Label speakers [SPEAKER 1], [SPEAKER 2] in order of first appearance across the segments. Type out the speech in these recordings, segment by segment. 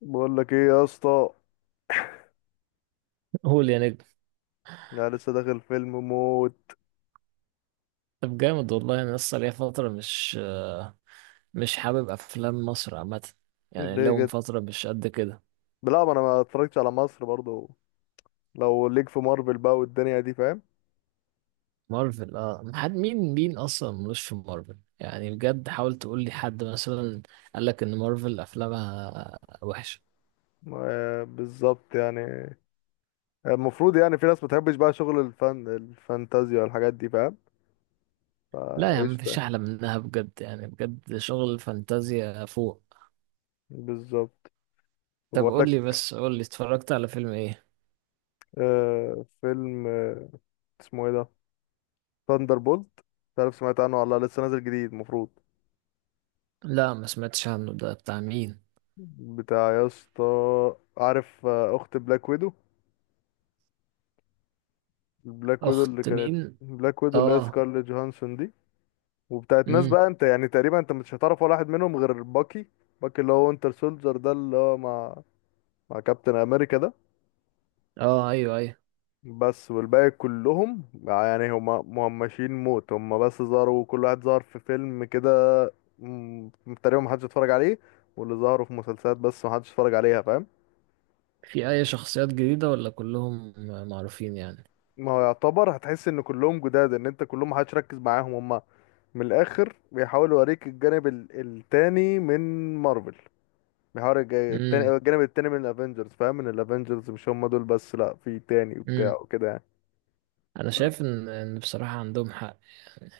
[SPEAKER 1] بقول لك ايه يا اسطى؟
[SPEAKER 2] قول يا نجم.
[SPEAKER 1] يعني لسه داخل فيلم موت.
[SPEAKER 2] طب جامد والله، انا لسه ليا فتره مش حابب افلام مصر عامه. يعني
[SPEAKER 1] ليه
[SPEAKER 2] لهم
[SPEAKER 1] كده؟
[SPEAKER 2] فتره مش قد كده.
[SPEAKER 1] لا، ما انا ما اتفرجتش على مصر برضو. لو ليك في مارفل بقى والدنيا دي، فاهم؟
[SPEAKER 2] مارفل اه، حد مين اصلا ملوش في مارفل، يعني بجد حاول تقول لي حد مثلا قال لك ان مارفل افلامها وحشه.
[SPEAKER 1] آه، بالظبط يعني. المفروض يعني في ناس ما بتحبش بقى شغل الفن، الفانتازيا والحاجات دي، فاهم؟
[SPEAKER 2] لا يا عم مفيش
[SPEAKER 1] فقشطة.
[SPEAKER 2] احلى منها بجد، يعني بجد شغل فانتازيا فوق.
[SPEAKER 1] بالظبط.
[SPEAKER 2] طب
[SPEAKER 1] وبقول
[SPEAKER 2] قول لي
[SPEAKER 1] لك،
[SPEAKER 2] بس قول لي اتفرجت على فيلم ايه؟
[SPEAKER 1] آه، فيلم، اسمه ايه ده؟ ثاندر بولت، مش عارف سمعت عنه ولا لأ، لسه نازل جديد المفروض.
[SPEAKER 2] لا ما سمعتش عنه، ده بتاع مين؟
[SPEAKER 1] بتاع، يا اسطى، عارف، آه، اخت بلاك ويدو. بلاك ويدو اللي
[SPEAKER 2] اخت
[SPEAKER 1] كانت،
[SPEAKER 2] مين؟
[SPEAKER 1] بلاك ويدو اللي هي
[SPEAKER 2] اه.
[SPEAKER 1] سكارليت جوهانسون دي. وبتاعت ناس
[SPEAKER 2] امم.
[SPEAKER 1] بقى انت يعني تقريبا انت مش هتعرف ولا واحد منهم غير باكي. باكي اللي هو وينتر سولجر ده، اللي هو مع، مع كابتن امريكا ده.
[SPEAKER 2] اه ايوه ايوه.
[SPEAKER 1] بس والباقي كلهم يعني هما مهمشين موت، هما بس ظهروا كل واحد ظهر في فيلم كده. م- تقريبا محدش اتفرج عليه. واللي ظهروا في مسلسلات بس محدش اتفرج عليها، فاهم؟
[SPEAKER 2] في اي شخصيات جديدة ولا كلهم معروفين يعني؟
[SPEAKER 1] ما هو يعتبر هتحس ان كلهم جداد، ان انت كلهم محدش ركز معاهم هم. من الاخر بيحاول يوريك الجانب التاني من مارفل. بيحاول
[SPEAKER 2] امم.
[SPEAKER 1] التاني، الجانب التاني من الافنجرز، فاهم؟ من الافنجرز مش هم دول بس، لا في تاني
[SPEAKER 2] امم.
[SPEAKER 1] وبتاع وكده يعني.
[SPEAKER 2] انا شايف ان بصراحة عندهم حق.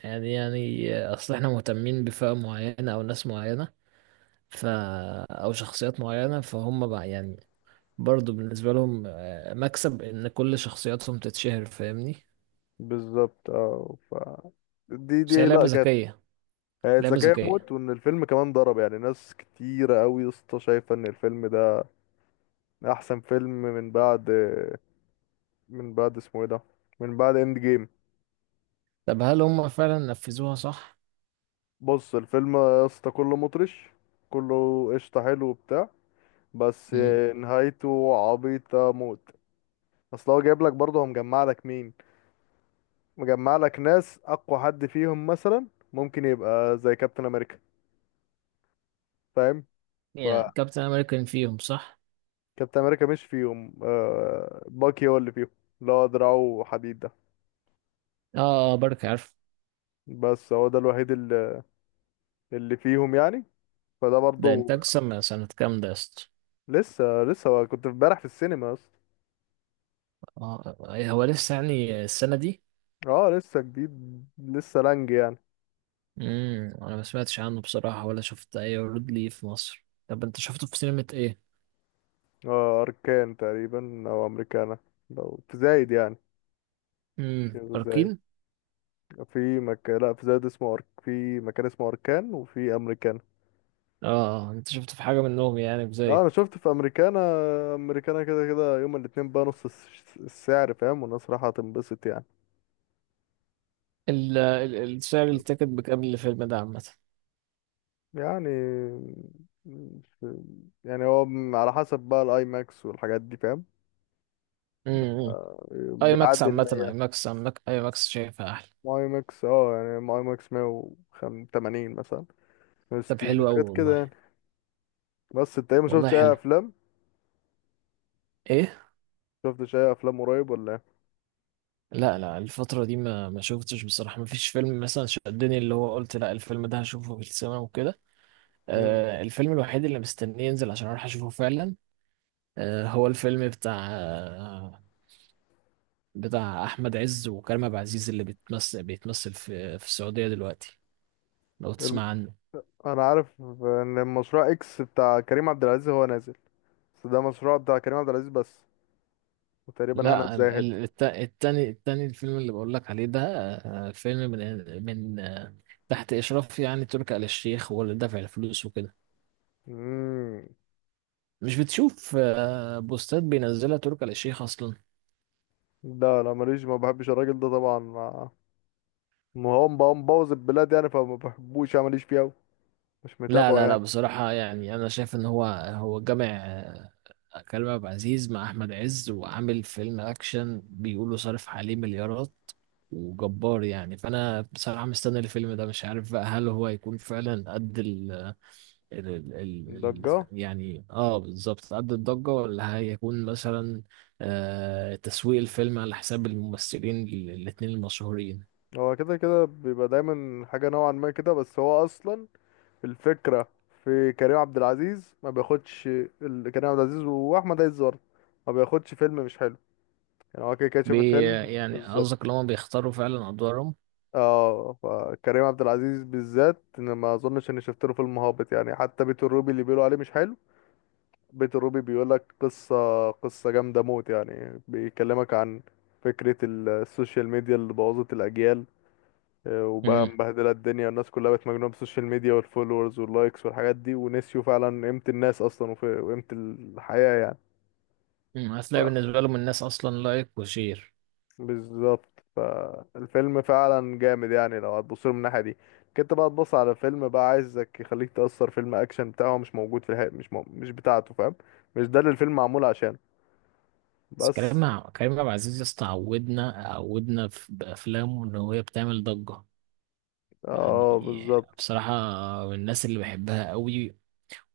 [SPEAKER 2] يعني اصل احنا مهتمين بفئة معينة او ناس معينة، ف او شخصيات معينة فهم بقى يعني برضو بالنسبة لهم، آه، مكسب ان كل شخصياتهم تتشهر، فاهمني؟
[SPEAKER 1] بالظبط. اه ف دي
[SPEAKER 2] بس هي
[SPEAKER 1] دي لا
[SPEAKER 2] لعبة
[SPEAKER 1] كانت.
[SPEAKER 2] ذكية.
[SPEAKER 1] هي
[SPEAKER 2] لعبة
[SPEAKER 1] ذكية
[SPEAKER 2] ذكية.
[SPEAKER 1] موت، وان الفيلم كمان ضرب، يعني ناس كتيرة قوي يا اسطى شايفة ان الفيلم ده احسن فيلم من بعد، من بعد اسمه ايه ده، من بعد اند جيم.
[SPEAKER 2] طب هل هم فعلا نفذوها صح؟
[SPEAKER 1] بص الفيلم يا اسطى كله مطرش، كله قشطة حلو وبتاع. بس
[SPEAKER 2] امم.
[SPEAKER 1] نهايته عبيطة موت. اصل هو جايب لك برضه، هو مجمع لك مين؟ مجمع لك ناس اقوى حد فيهم مثلا ممكن يبقى زي كابتن امريكا، فاهم؟
[SPEAKER 2] يعني كابتن امريكان فيهم صح؟
[SPEAKER 1] فكابتن امريكا مش فيهم، آه، باكي هو اللي فيهم، اللي هو دراعه حديد ده.
[SPEAKER 2] اه. آه، بركة عارف.
[SPEAKER 1] بس هو ده الوحيد اللي، اللي فيهم يعني. فده
[SPEAKER 2] ده
[SPEAKER 1] برضه،
[SPEAKER 2] انتاج سنة كام ده يا اسطى؟
[SPEAKER 1] لسه، لسه، هو كنت امبارح في السينما اصلا.
[SPEAKER 2] اه. هو لسه يعني السنة دي؟
[SPEAKER 1] اه لسه جديد، لسه لانج يعني.
[SPEAKER 2] امم. انا ما سمعتش عنه بصراحة ولا شفت اي عروض ليه في مصر. طب انت شفته في سينما ايه؟
[SPEAKER 1] اه اركان تقريبا او امريكانا، لو تزايد يعني. شيء
[SPEAKER 2] امم،
[SPEAKER 1] زايد.
[SPEAKER 2] اركين.
[SPEAKER 1] في مكان، لا في زايد اسمه في مكان اسمه اركان وفي امريكانا.
[SPEAKER 2] اه، آه، انت شفته في حاجة منهم يعني
[SPEAKER 1] اه
[SPEAKER 2] بزايد؟
[SPEAKER 1] انا شفت في امريكانا. امريكانا كده كده يوم الاتنين بقى نص السعر، فاهم؟ والناس رايحة تنبسط يعني.
[SPEAKER 2] سعر
[SPEAKER 1] بس
[SPEAKER 2] التيكت بكام الفيلم ده عامة؟
[SPEAKER 1] يعني في- يعني هو على حسب بقى الاي ماكس والحاجات دي، فاهم؟
[SPEAKER 2] امم.
[SPEAKER 1] آه،
[SPEAKER 2] اي ماكس
[SPEAKER 1] بيعدي.
[SPEAKER 2] عامة، اي ماكس عامة، اي ماكس شايفها احلى.
[SPEAKER 1] الماي ماكس اه يعني ماي ماكس 180 مثلا،
[SPEAKER 2] طب
[SPEAKER 1] 160
[SPEAKER 2] حلو قوي
[SPEAKER 1] حاجات كده يعني.
[SPEAKER 2] والله.
[SPEAKER 1] بس انت ايه ما
[SPEAKER 2] والله
[SPEAKER 1] شفتش اي
[SPEAKER 2] حلو.
[SPEAKER 1] افلام؟
[SPEAKER 2] ايه؟
[SPEAKER 1] شفتش اي افلام قريب ولا ايه؟
[SPEAKER 2] لا لا، الفترة دي ما شفتش بصراحة. ما فيش فيلم مثلا شدني اللي هو قلت لا الفيلم ده هشوفه في السينما وكده. آه، الفيلم الوحيد اللي مستنيه ينزل عشان اروح اشوفه فعلا، آه، هو الفيلم بتاع احمد عز وكريم عبد العزيز، اللي بيتمثل في السعوديه دلوقتي، لو
[SPEAKER 1] مم.
[SPEAKER 2] تسمع عنه.
[SPEAKER 1] انا عارف ان المشروع اكس بتاع كريم عبد العزيز هو نازل. بس ده مشروع بتاع كريم عبد العزيز بس، وتقريبا هنا
[SPEAKER 2] لا ال- ال-
[SPEAKER 1] الزاهد.
[SPEAKER 2] الت- التاني التاني، الفيلم اللي بقول لك عليه ده، آه، فيلم من تحت اشراف يعني تركي آل الشيخ، هو اللي دافع الفلوس وكده.
[SPEAKER 1] امم.
[SPEAKER 2] مش بتشوف آه، بوستات بينزلها تركي آل الشيخ اصلا؟
[SPEAKER 1] لا لا ماليش، ما بحبش الراجل ده طبعا. ما ما هو مبوظ البلاد يعني، فما بحبوش يعني، ماليش فيه أوي، مش
[SPEAKER 2] لا
[SPEAKER 1] متابعه
[SPEAKER 2] لا لا
[SPEAKER 1] يعني.
[SPEAKER 2] بصراحة يعني، شايف إن هو جامع آه، كريم عبد العزيز مع أحمد عز، وعامل فيلم أكشن بيقولوا صارف عليه مليارات وجبار يعني. فأنا بصراحة مستني الفيلم ده، مش عارف بقى هل هو هيكون فعلا قد ال
[SPEAKER 1] ضجه.
[SPEAKER 2] يعني اه بالظبط قد الضجة، ولا هيكون مثلا آه تسويق الفيلم على حساب الممثلين الاتنين المشهورين.
[SPEAKER 1] هو كده كده بيبقى دايما حاجه نوعا ما كده، بس هو اصلا الفكره في كريم عبد العزيز ما بياخدش، كريم عبد العزيز واحمد عز برضه ما بياخدش فيلم مش حلو. يعني هو كده كده شاف
[SPEAKER 2] بي
[SPEAKER 1] الفيلم.
[SPEAKER 2] يعني قصدك
[SPEAKER 1] بالظبط.
[SPEAKER 2] اللي هما بيختاروا فعلا أدوارهم؟
[SPEAKER 1] اه فكريم عبد العزيز بالذات انا ما اظنش اني شفت له فيلم هابط يعني. حتى بيت الروبي اللي بيقولوا عليه مش حلو، بيت الروبي بيقول لك قصة، قصة جامدة موت، يعني بيكلمك عن فكرة السوشيال ميديا اللي بوظت الأجيال. آه، وبقى مبهدلة الدنيا، والناس كلها بقت مجنونة بالسوشيال ميديا والفولورز واللايكس والحاجات دي، ونسيوا فعلا قيمة الناس أصلا، وقيمة الحياة يعني.
[SPEAKER 2] مم، هتلاقي بالنسبة لهم الناس أصلا لايك وشير.
[SPEAKER 1] بالظبط. فالفيلم فعلا جامد يعني لو هتبص له من الناحيه دي. كنت بقى تبص على فيلم بقى عايزك يخليك تأثر، فيلم اكشن بتاعه مش موجود في الحقيقة، مش بتاعته، فاهم؟ مش ده اللي الفيلم معمول عشانه.
[SPEAKER 2] بس
[SPEAKER 1] بس
[SPEAKER 2] كريم عبد العزيز يا اسطى عودنا بأفلامه إن هي بتعمل ضجة. يعني
[SPEAKER 1] اه بالظبط.
[SPEAKER 2] بصراحة من الناس اللي بحبها قوي،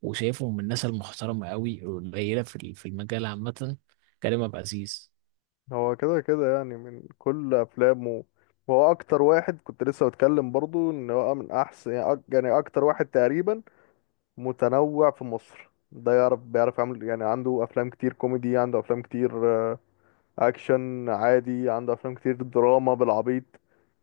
[SPEAKER 2] وشايفه من الناس المحترمة قوي القليلة في في المجال عامة، كريم عبد العزيز.
[SPEAKER 1] هو كده كده يعني من كل افلامه، وهو اكتر واحد كنت لسه بتكلم برضو ان هو من احسن يعني يعني اكتر واحد تقريبا متنوع في مصر ده، يعرف، بيعرف يعمل يعني. عنده افلام كتير كوميدي، عنده افلام كتير اكشن عادي، عنده افلام كتير دراما بالعبيط.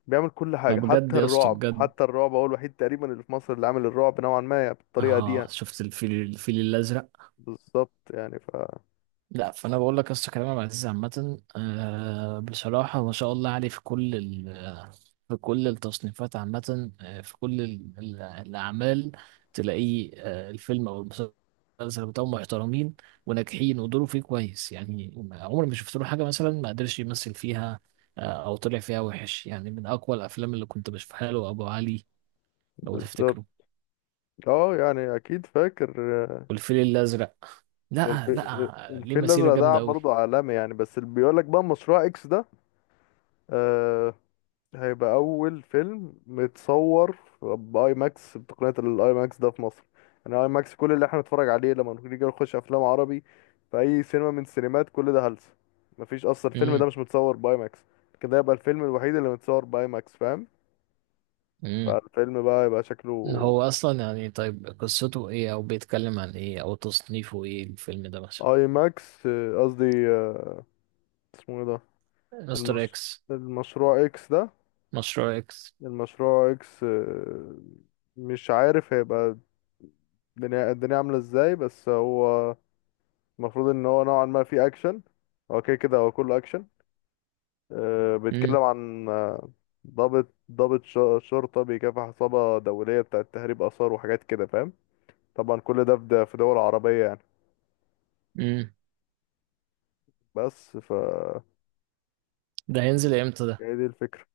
[SPEAKER 1] بيعمل كل
[SPEAKER 2] ما
[SPEAKER 1] حاجه،
[SPEAKER 2] بجد
[SPEAKER 1] حتى
[SPEAKER 2] يا اسطى
[SPEAKER 1] الرعب.
[SPEAKER 2] بجد،
[SPEAKER 1] حتى الرعب هو الوحيد تقريبا اللي في مصر اللي عامل الرعب نوعا ما يعني بالطريقه دي
[SPEAKER 2] اه
[SPEAKER 1] يعني.
[SPEAKER 2] شفت الفيل الأزرق.
[SPEAKER 1] بالظبط يعني ف.
[SPEAKER 2] لا فانا بقول لك يا اسطى، كريم عبد العزيز عامه آه، بصراحه ما شاء الله عليه، في كل في كل التصنيفات عامه، آه، في كل الاعمال تلاقيه آه، الفيلم او المسلسل بتاعه محترمين وناجحين، ودوره فيه كويس. يعني عمري ما شفت له حاجه مثلا ما قدرش يمثل فيها، آه، او طلع فيها وحش. يعني من اقوى الافلام اللي كنت بشوفها له ابو علي، لو
[SPEAKER 1] بالظبط
[SPEAKER 2] تفتكره.
[SPEAKER 1] اه يعني اكيد فاكر. آه،
[SPEAKER 2] والفيل الازرق، لا
[SPEAKER 1] آه،
[SPEAKER 2] لا ليه
[SPEAKER 1] الفيل
[SPEAKER 2] مسيره
[SPEAKER 1] الازرق ده
[SPEAKER 2] جامده قوي.
[SPEAKER 1] برضه عالمي يعني. بس اللي بيقول لك بقى مشروع اكس ده، آه، هيبقى اول فيلم متصور باي ماكس، بتقنيه الاي ماكس ده، في مصر. يعني اي ماكس كل اللي احنا بنتفرج عليه لما نيجي نخش افلام عربي في اي سينما من السينمات كل ده هلس، مفيش اصلا. الفيلم ده مش متصور باي ماكس كده، يبقى الفيلم الوحيد اللي متصور باي ماكس، فاهم؟ فالفيلم بقى يبقى شكله
[SPEAKER 2] هو اصلا يعني، طيب قصته ايه او بيتكلم عن ايه او تصنيفه ايه الفيلم ده مثلا؟
[SPEAKER 1] اي ماكس، آه، قصدي، آه، اسمه ايه ده،
[SPEAKER 2] مستر
[SPEAKER 1] المش...
[SPEAKER 2] اكس.
[SPEAKER 1] المشروع اكس ده،
[SPEAKER 2] مشروع اكس.
[SPEAKER 1] المشروع اكس، آه، مش عارف هيبقى الدنيا عاملة ازاي. بس هو المفروض ان هو نوعا ما فيه اكشن. هو كده كده هو كله اكشن. آه، بيتكلم
[SPEAKER 2] امم.
[SPEAKER 1] عن، آه، ضابط، شرطة بيكافح عصابة دولية بتاعة تهريب آثار وحاجات كده، فاهم؟ طبعا كل ده في، في دول عربية يعني.
[SPEAKER 2] امم.
[SPEAKER 1] بس ف،
[SPEAKER 2] ده هينزل امتى ده؟
[SPEAKER 1] هي دي الفكرة.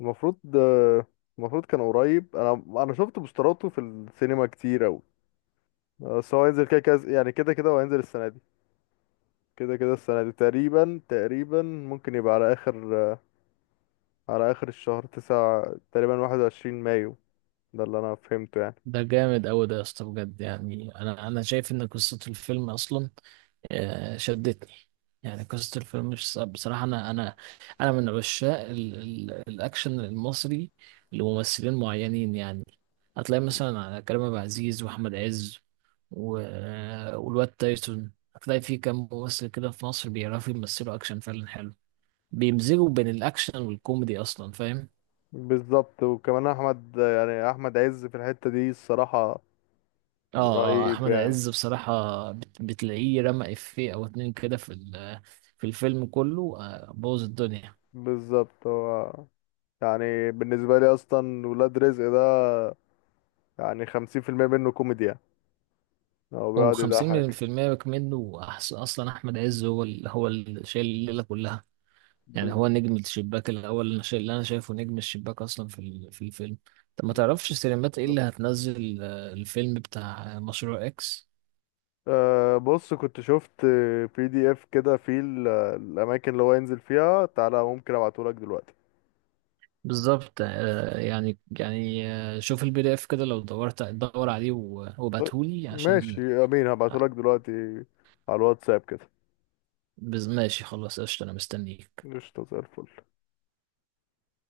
[SPEAKER 1] المفروض، آه، المفروض كان قريب. انا، انا شفت بوستراته في السينما كتير اوي. بس هو هينزل كده كده يعني، كده كده هو هينزل السنة دي. كده كده السنة دي تقريبا، تقريبا ممكن يبقى على آخر، آه، على آخر الشهر تسعة تقريبا، 21 مايو. ده اللي انا فهمته يعني.
[SPEAKER 2] ده جامد قوي ده يا اسطى بجد. يعني انا شايف ان قصة الفيلم اصلا آه، شدتني. يعني قصة الفيلم بصراحة، أنا من عشاق ال ال الأكشن المصري لممثلين معينين يعني. هتلاقي مثلا على كريم عبد العزيز وأحمد عز والواد تايسون، هتلاقي في كام ممثل كده في مصر بيعرفوا يمثلوا أكشن فعلا حلو، بيمزجوا بين الأكشن والكوميدي أصلا، فاهم؟
[SPEAKER 1] بالظبط وكمان احمد يعني احمد عز في الحتة دي الصراحة
[SPEAKER 2] اه اه،
[SPEAKER 1] رهيب
[SPEAKER 2] أحمد
[SPEAKER 1] يعني.
[SPEAKER 2] عز بصراحة بتلاقيه رمى إفيه أو اتنين كده في في الفيلم كله، آه، بوظ الدنيا.
[SPEAKER 1] بالظبط. هو، يعني بالنسبة لي اصلا ولاد رزق ده، يعني 50% منه كوميديا. هو
[SPEAKER 2] هو
[SPEAKER 1] بيقعد يضحك.
[SPEAKER 2] 50% منه اصلا احمد عز هو هو اللي شايل الليله كلها. يعني هو
[SPEAKER 1] بز-
[SPEAKER 2] نجم الشباك الاول اللي اللي انا شايفه نجم الشباك اصلا في في الفيلم. طب ما
[SPEAKER 1] بالظبط.
[SPEAKER 2] تعرفش سينمات ايه اللي هتنزل آه، الفيلم بتاع مشروع اكس؟
[SPEAKER 1] أه بص كنت شفت بي دي اف كده فيه الاماكن اللي هو ينزل فيها، تعالى ممكن ابعتهولك دلوقتي.
[SPEAKER 2] بالظبط آه، يعني يعني آه، شوف البي دي اف كده لو دورت دور عليه
[SPEAKER 1] طيب،
[SPEAKER 2] وابعتهولي
[SPEAKER 1] ماشي
[SPEAKER 2] عشان
[SPEAKER 1] يا امين،
[SPEAKER 2] آه.
[SPEAKER 1] هبعتهولك دلوقتي على الواتساب كده.
[SPEAKER 2] ماشي خلاص قشطة، انا مستنيك.
[SPEAKER 1] قشطة زي الفل.